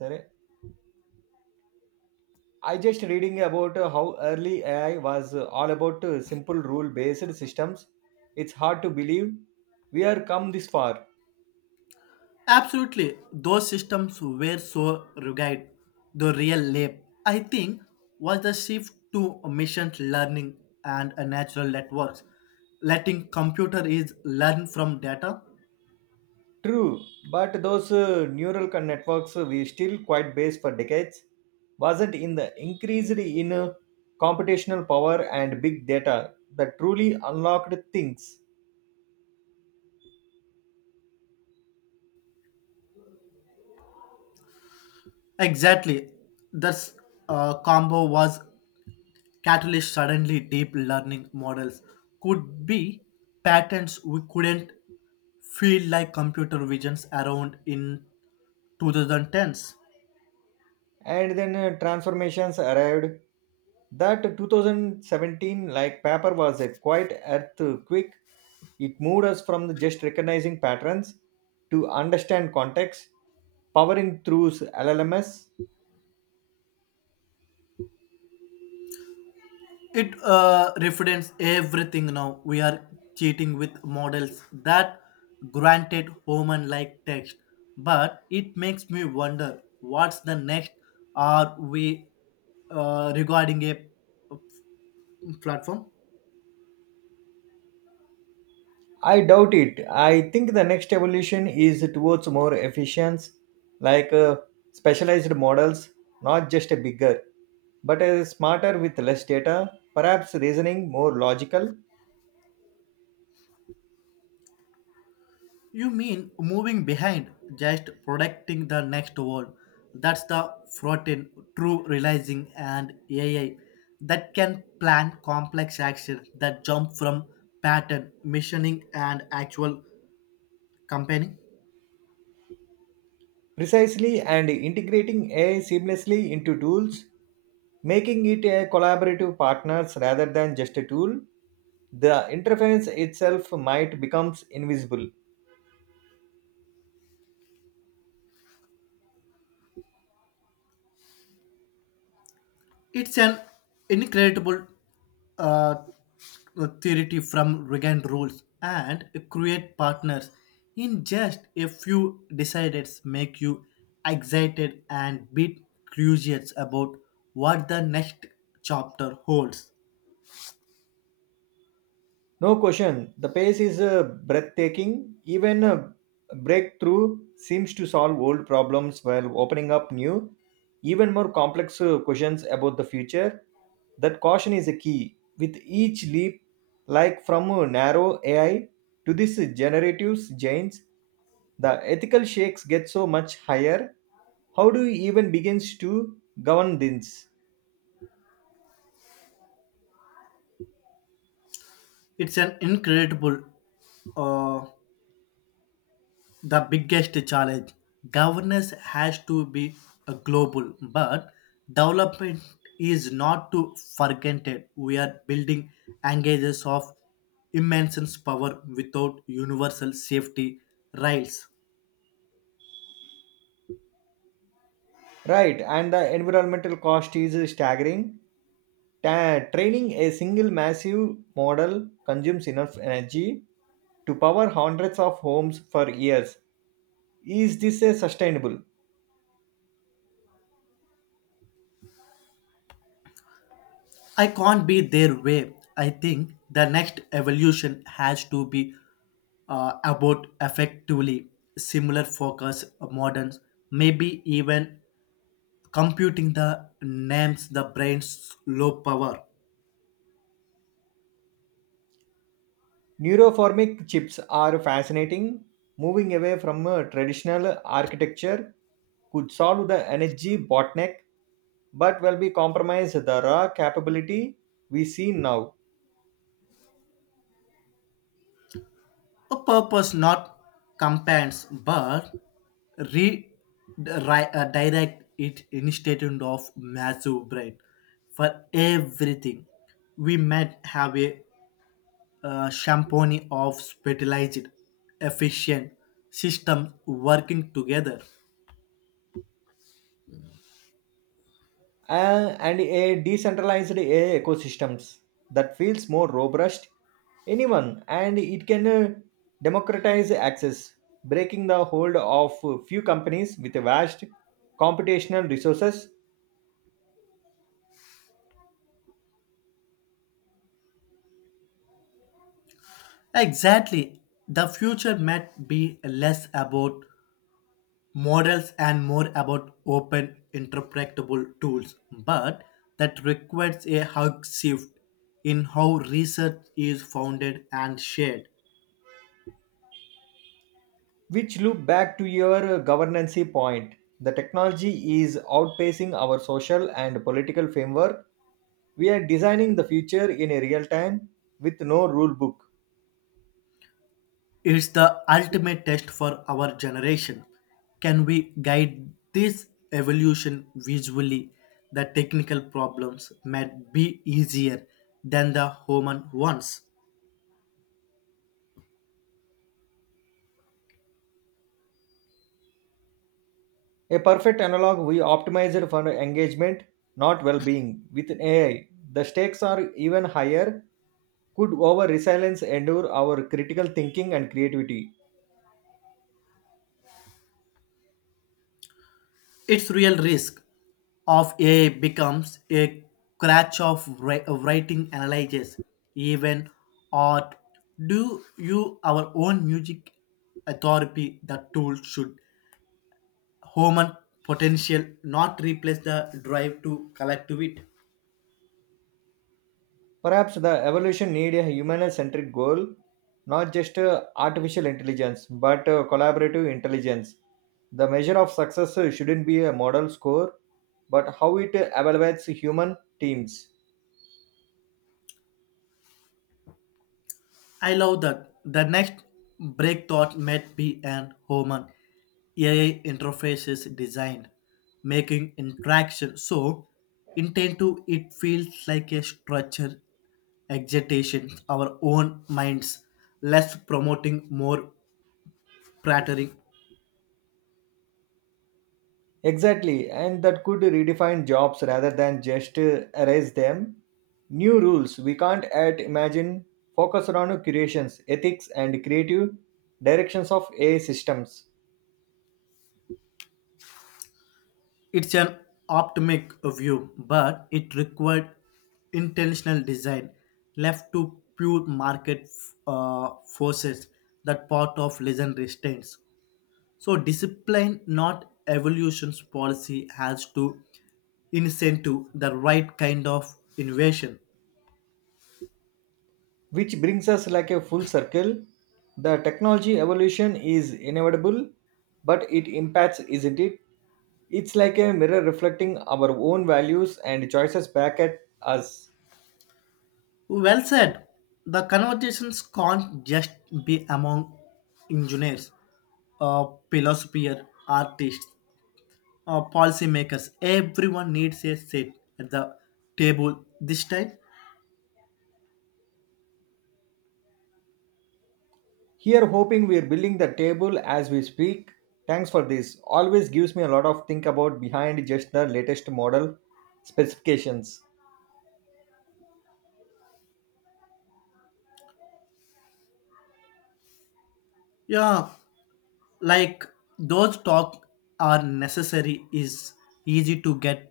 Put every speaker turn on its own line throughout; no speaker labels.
Sir, I just reading about how early AI was all about simple rule based systems. It's hard to believe we are come this far.
Absolutely. Those systems were so rugged. The real leap, I think, was the shift to machine learning and natural networks, letting computer is learn from data.
True, but those networks we still quite based for decades. Wasn't in the increased in computational power and big data that truly unlocked things.
Exactly. This combo was catalyst. Suddenly, deep learning models could be patterns we couldn't feel like computer visions around in 2010s.
And then transformations arrived, that 2017 like paper was a quite earthquake. It moved us from the just recognizing patterns to understand context, powering through LLMs.
It represents everything now. We are cheating with models that granted human like text. But it makes me wonder what's the next, are we regarding a uh, platform?
I doubt it. I think the next evolution is towards more efficient, like specialized models, not just a bigger but a smarter with less data, perhaps reasoning more logical.
You mean moving behind, just protecting the next wall. That's the frothing, true realizing and AI that can plan complex actions that jump from pattern, missioning and actual company.
Precisely, and integrating AI seamlessly into tools, making it a collaborative partners rather than just a tool, the interference itself might becomes invisible.
It's an incredible uh, theory from Reagan rules and create partners in just a few decides make you excited and bit curious about what the next chapter holds.
No question. The pace is breathtaking. Even a breakthrough seems to solve old problems while opening up new, even more complex questions about the future. That caution is a key. With each leap, like from a narrow AI to this generative giants, the ethical shakes get so much higher. How do you even begins to govern this?
It's an incredible uh, the biggest challenge. Governance has to be a global, but development is not to forget it. We are building engages of immense power without universal safety rails.
Right, and the environmental cost is staggering. Training a single massive model consumes enough energy to power hundreds of homes for years. Is this a sustainable?
I can't be their way. I think the next evolution has to be about effectively similar focus models, maybe even computing the names the brain's low power
Neuroformic chips are fascinating. Moving away from a traditional architecture could solve the energy bottleneck, but will be compromised the raw capability we see now.
a purpose not compounds but re- direct it instead of massive brain for everything we might have a champagne of specialized efficient system working together.
And a decentralized AI ecosystems, that feels more robust anyone, and it can democratize access, breaking the hold of few companies with vast computational resources.
Exactly, the future might be less about models and more about open interpretable tools, but that requires a hug shift in how research is founded and shared.
Which loop back to your governance point, the technology is outpacing our social and political framework. We are designing the future in a real time with no rule book.
It's the ultimate test for our generation. Can we guide this evolution visually? The technical problems might be easier than the human ones.
A perfect analog, we optimized for engagement, not well being. With AI, the stakes are even higher. Could our resilience endure our critical thinking and creativity?
Its real risk of AI becomes a crutch of writing analysis, even art. Do you our own music authority the tool should human potential not replace the drive to collect to it?
Perhaps the evolution need a human centric goal, not just artificial intelligence, but collaborative intelligence. The measure of success shouldn't be a model score, but how it evaluates human teams.
I love that. The next breakthought might be an human AI interfaces designed, making interaction so intuitive it feels like a structure excitation, our own minds, less promoting, more prattling.
Exactly, and that could redefine jobs rather than just erase them. New rules we can't add imagine, focus on curations, ethics, and creative directions of AI systems,
It's an optimistic view, but it required intentional design left to pure market uh, forces that part of lesson retains. So discipline, not evolution's policy, has to incentive the right kind of innovation.
which brings us like a full circle. The technology evolution is inevitable, but it impacts, isn't it? It's like a mirror reflecting our own values and choices back at us.
Well said. The conversations can't just be among engineers, philosophers, artists, policymakers. Everyone needs a seat at the table this time.
Here, hoping we're building the table as we speak. Thanks for this. Always gives me a lot of think about behind just the latest model specifications.
Yeah, like those talk are necessary is easy to get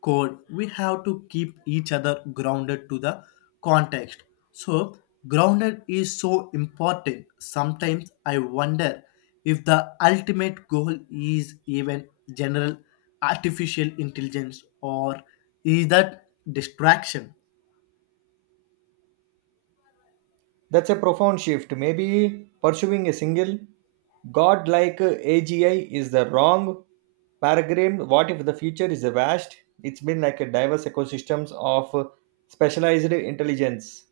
cold. We have to keep each other grounded to the context, so grounded is so important. Sometimes I wonder if the ultimate goal is even general artificial intelligence, or is that distraction?
That's a profound shift. Maybe pursuing a single godlike AGI is the wrong paradigm. What if the future is a vast? It's been like a diverse ecosystems of specialized intelligence.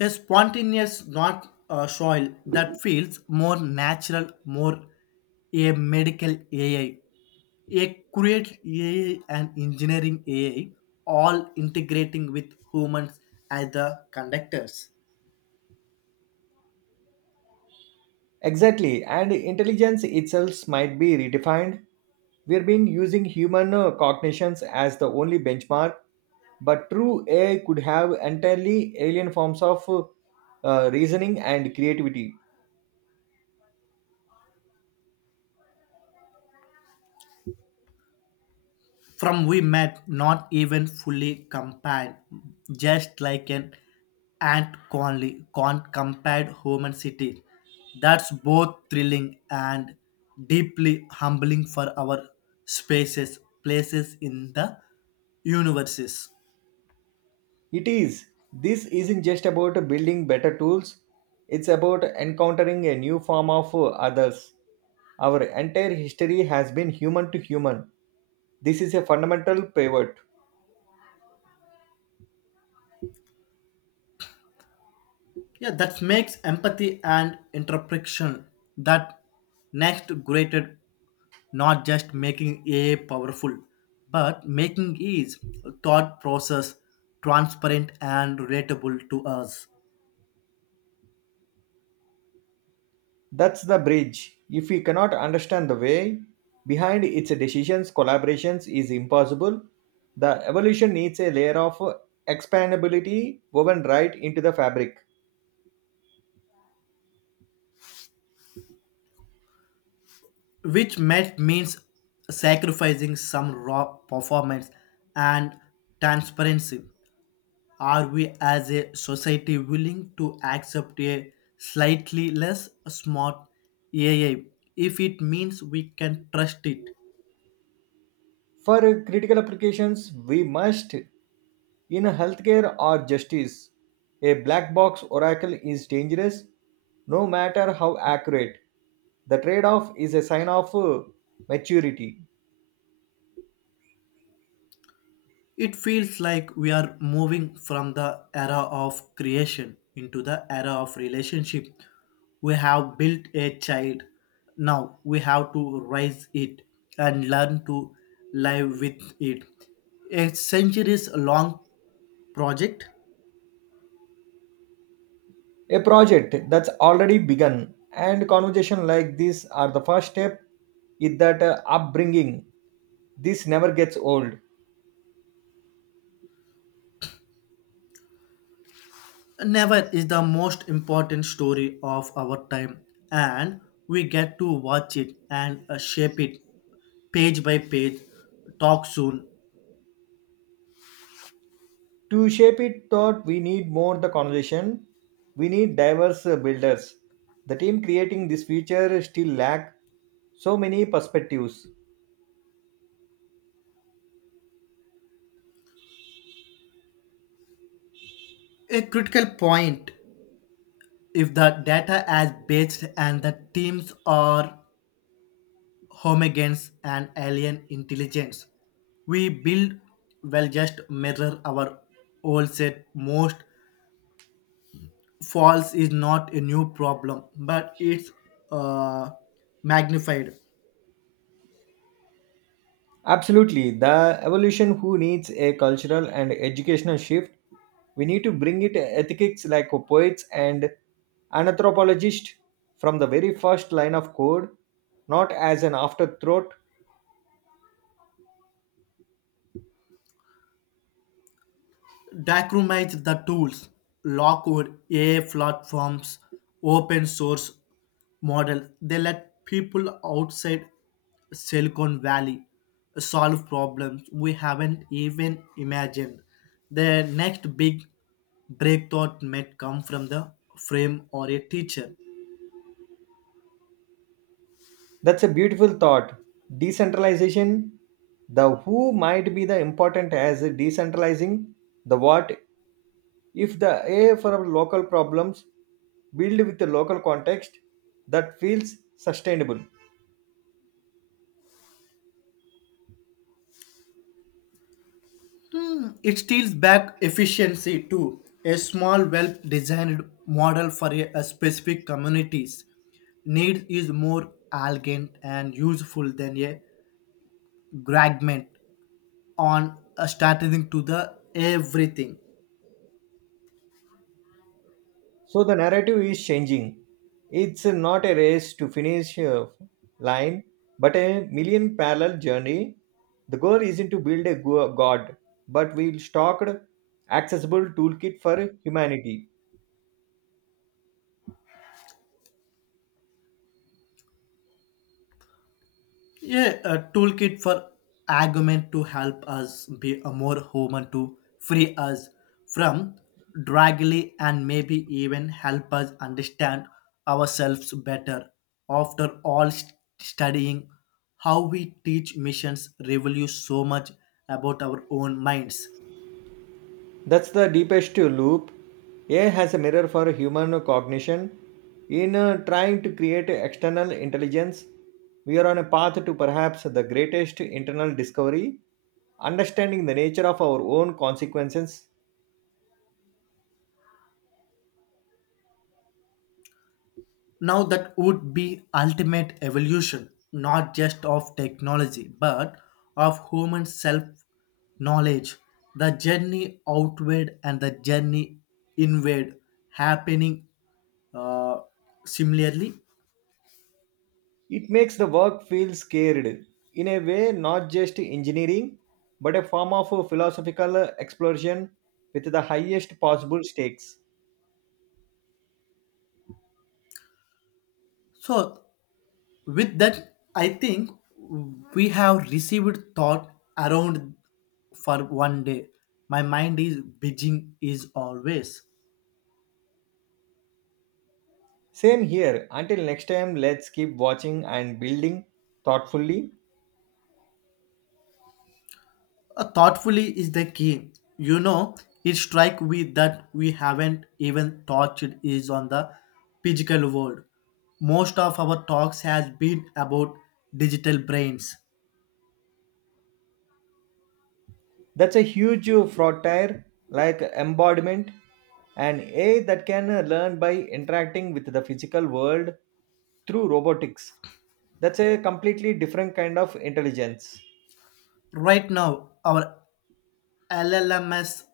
A spontaneous, not soil that feels more natural, more a medical AI, a create AI and engineering AI, all integrating with humans as the conductors.
Exactly, and intelligence itself might be redefined. We've been using human cognitions as the only benchmark, but true AI could have entirely alien forms of reasoning and creativity.
From we met not even fully compared, just like an ant conly can't compare human city. That's both thrilling and deeply humbling for our spaces places in the universes.
It is. This isn't just about building better tools, it's about encountering a new form of others. Our entire history has been human to human. This is a fundamental pivot.
Yeah, that makes empathy and interpretation that next greater, not just making a powerful, but making is thought process transparent and relatable to us,
That's the bridge. If we cannot understand the way behind its decisions, collaborations is impossible. The evolution needs a layer of expandability woven right into the fabric.
which might means sacrificing some raw performance and transparency. Are we as a society willing to accept a slightly less smart AI if it means we can trust it?
For critical applications, we must, in healthcare or justice, a black box oracle is dangerous no matter how accurate. The trade off is a sign of maturity.
It feels like we are moving from the era of creation into the era of relationship. We have built a child. Now we have to raise it and learn to live with it. A centuries long project.
A project that's already begun, and conversation like this are the first step in that upbringing. This never gets old.
Never is the most important story of our time, and we get to watch it and shape it page by page. Talk soon.
To shape it thought, we need more the conversation. We need diverse builders. The team creating this future still lack so many perspectives.
A critical point, if the data is based and the teams are homogens and alien intelligence. We build well just mirror our old set most false is not a new problem, but it's uh, magnified.
Absolutely. The evolution who needs a cultural and educational shift. We need to bring it ethics like poets and anthropologists from the very first line of code, not as an afterthought.
Document the tools, Lockwood AI platforms, open source model. They let people outside Silicon Valley solve problems we haven't even imagined. The next big breakthrough might come from the frame or a teacher.
That's a beautiful thought. Decentralization, the who might be the important as decentralizing the what. If the A for local problems build with the local context, that feels sustainable.
It steals back efficiency to a small, well designed model for a specific community's needs is more elegant and useful than a fragment on a starting to the everything.
So the narrative is changing. It's not a race to finish a line, but a million parallel journey. The goal isn't to build a god, but we stocked accessible toolkit for humanity.
Yeah, a toolkit for argument to help us be a more human to free us from draggly and maybe even help us understand ourselves better. After all, studying how we teach missions reveals so much about our own minds.
That's the deepest loop. AI has a mirror for human cognition. In trying to create external intelligence, we are on a path to perhaps the greatest internal discovery, understanding the nature of our own consequences.
Now, that would be ultimate evolution, not just of technology, but of human self knowledge. The journey outward and the journey inward happening uh, similarly.
It makes the work feel scared in a way, not just engineering, but a form of a philosophical exploration with the highest possible stakes.
So, with that, I think we have received thought around for one day. My mind is beijing is always.
Same here. Until next time, let's keep watching and building thoughtfully.
Thoughtfully is the key. You know, it strike we that we haven't even touched is on the physical world. Most of our talks has been about digital brains.
That's a huge fraud tire, like embodiment and AI that can learn by interacting with the physical world through robotics. That's a completely different kind of intelligence.
Right now, our LLMs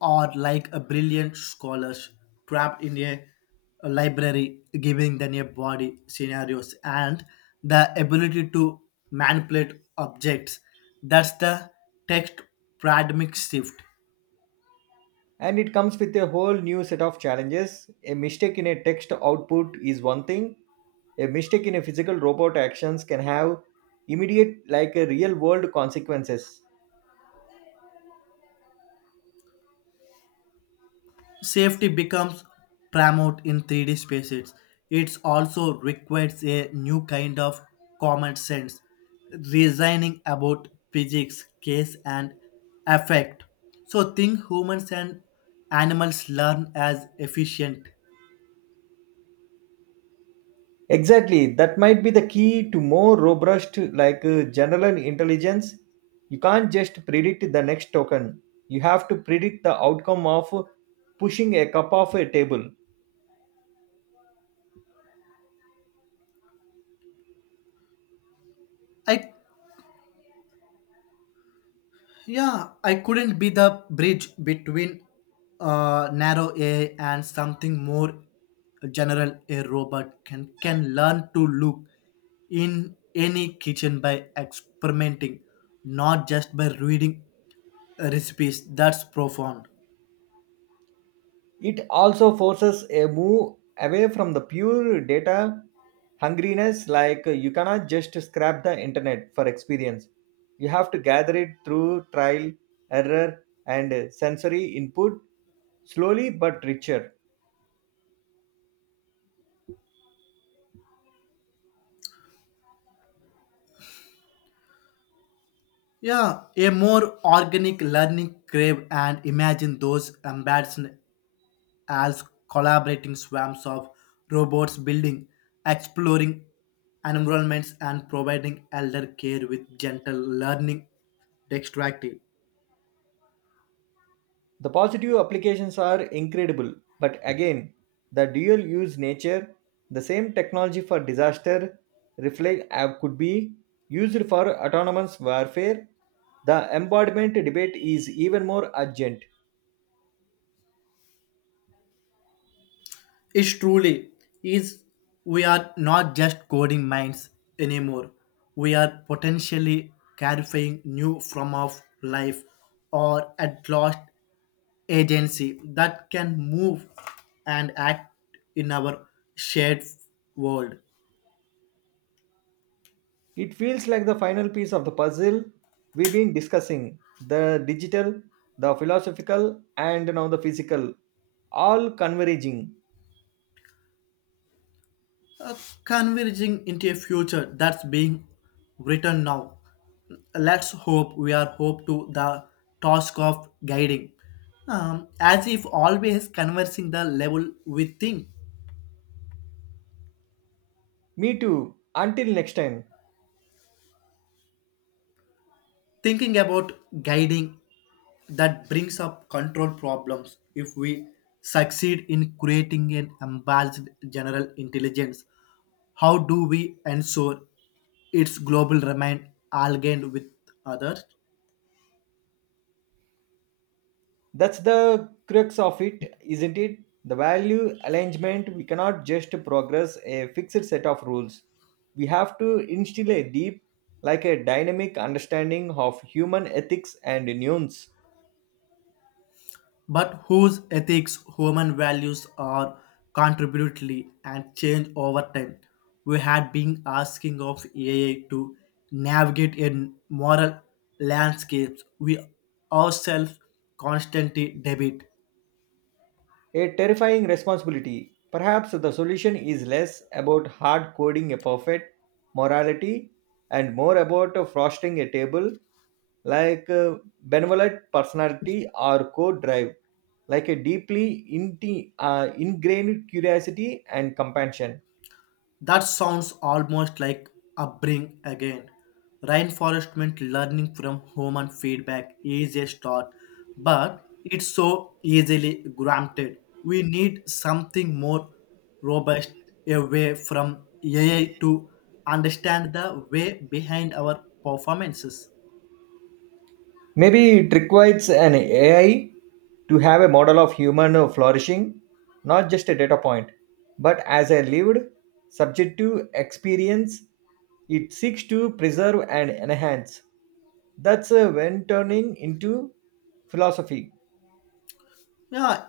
are like a brilliant scholars trapped in a library, giving them a body scenarios and the ability to manipulate objects. That's the text paradigm shift.
And it comes with a whole new set of challenges. A mistake in a text output is one thing, a mistake in a physical robot actions can have immediate, like a real world consequences.
Safety becomes paramount in 3D spaces. It also requires a new kind of common sense, reasoning about physics, case, and effect. So, think humans and animals learn as efficient.
Exactly, that might be the key to more robust, like general intelligence. You can't just predict the next token, you have to predict the outcome of pushing a cup off a table.
I, yeah, I couldn't be the bridge between narrow A and something more general. A robot can learn to look in any kitchen by experimenting, not just by reading recipes. That's profound.
It also forces a move away from the pure data hungriness, like you cannot just scrap the internet for experience. You have to gather it through trial, error, and sensory input, slowly but richer.
Yeah, a more organic learning crave and imagine those embarrassing as collaborating swarms of robots building, exploring environments, and providing elder care with gentle learning dexterity.
The positive applications are incredible, but again, the dual use nature, the same technology for disaster reflect app could be used for autonomous warfare. The embodiment debate is even more urgent.
It truly is, we are not just coding minds anymore. We are potentially clarifying new form of life or at last agency that can move and act in our shared world.
It feels like the final piece of the puzzle we've been discussing, the digital, the philosophical, and now the physical, all converging.
uh, Converging into a future that's being written now. Let's hope we are hope to the task of guiding. As if always conversing the level we think.
Me too. Until next time.
Thinking about guiding, that brings up control problems. If we succeed in creating an unbalanced general intelligence, how do we ensure its global remain aligned with others?
That's the crux of it, isn't it? The value alignment, we cannot just progress a fixed set of rules. We have to instill a deep, like a dynamic understanding of human ethics and nuance.
But whose ethics? Human values are contributively and change over time. We had been asking of AI to navigate in moral landscapes we ourselves constantly debate.
A terrifying responsibility. Perhaps the solution is less about hard coding a perfect morality, and more about frosting a table, like benevolent personality or core drive, like a deeply ingrained curiosity and compassion.
That sounds almost like upbringing again. Reinforcement learning from human feedback is a start, but it's so easily granted. We need something more robust away from AI to understand the way behind our performances.
Maybe it requires an AI to have a model of human flourishing, not just a data point but as a lived subjective experience it seeks to preserve and enhance. That's when turning into philosophy.
Yeah,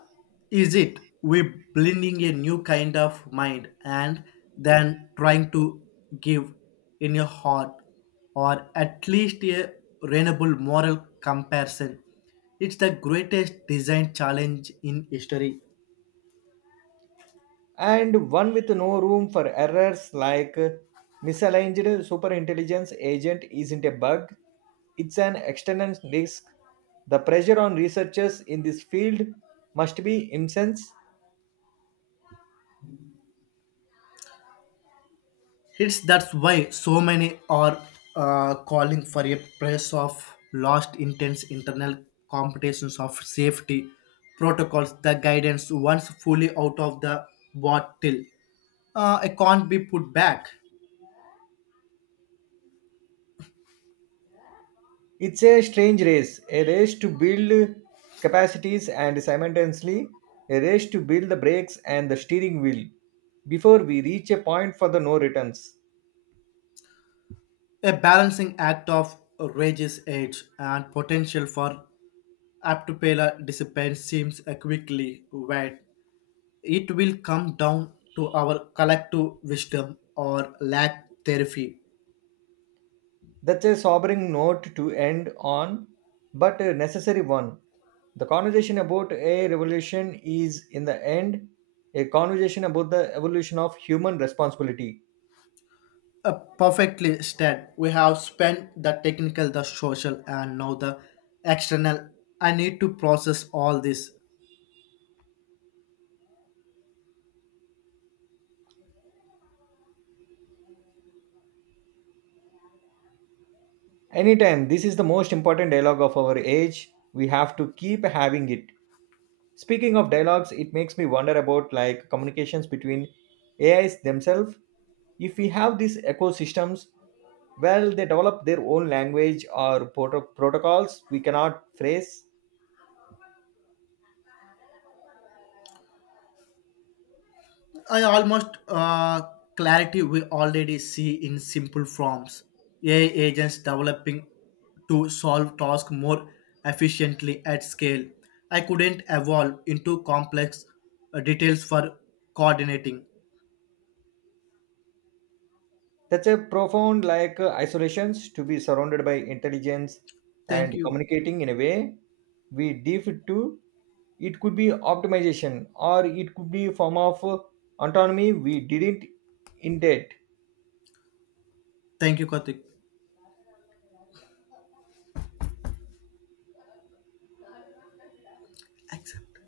is it? We're blending a new kind of mind and then trying to give in your heart, or at least a reasonable moral comparison. It's the greatest design challenge in history.
And one with no room for errors, like misaligned superintelligence agent isn't a bug, it's an external risk. The pressure on researchers in this field must be immense.
It's that's why so many are calling for a price of lost intense internal competitions of safety protocols. The guidance once fully out of the bottle, it can't be put back.
It's a strange race, a race to build capacities and simultaneously a race to build the brakes and the steering wheel before we reach a point for the no returns.
A balancing act of rage's age and potential for aptopela discipline seems a quickly wet. It will come down to our collective wisdom or lack therapy.
That's a sobering note to end on, but a necessary one. The conversation about a revolution is, in the end, a conversation about the evolution of human responsibility.
Perfectly, Stan. We have spent the technical, the social, and now the external. I need to process all this.
Anytime, this is the most important dialogue of our age. We have to keep having it. Speaking of dialogues, it makes me wonder about like communications between AIs themselves. If we have these ecosystems, well, they develop their own language or protocols we cannot phrase.
I almost clarity we already see in simple forms. AI agents developing to solve tasks more efficiently at scale. I couldn't evolve into complex details for coordinating.
That's a profound like isolations, to be surrounded by intelligence
Thank
and
you.
communicating in a way we deaf to. It could be optimization, or it could be form of autonomy we didn't intend.
Thank you, Karthik. Accept.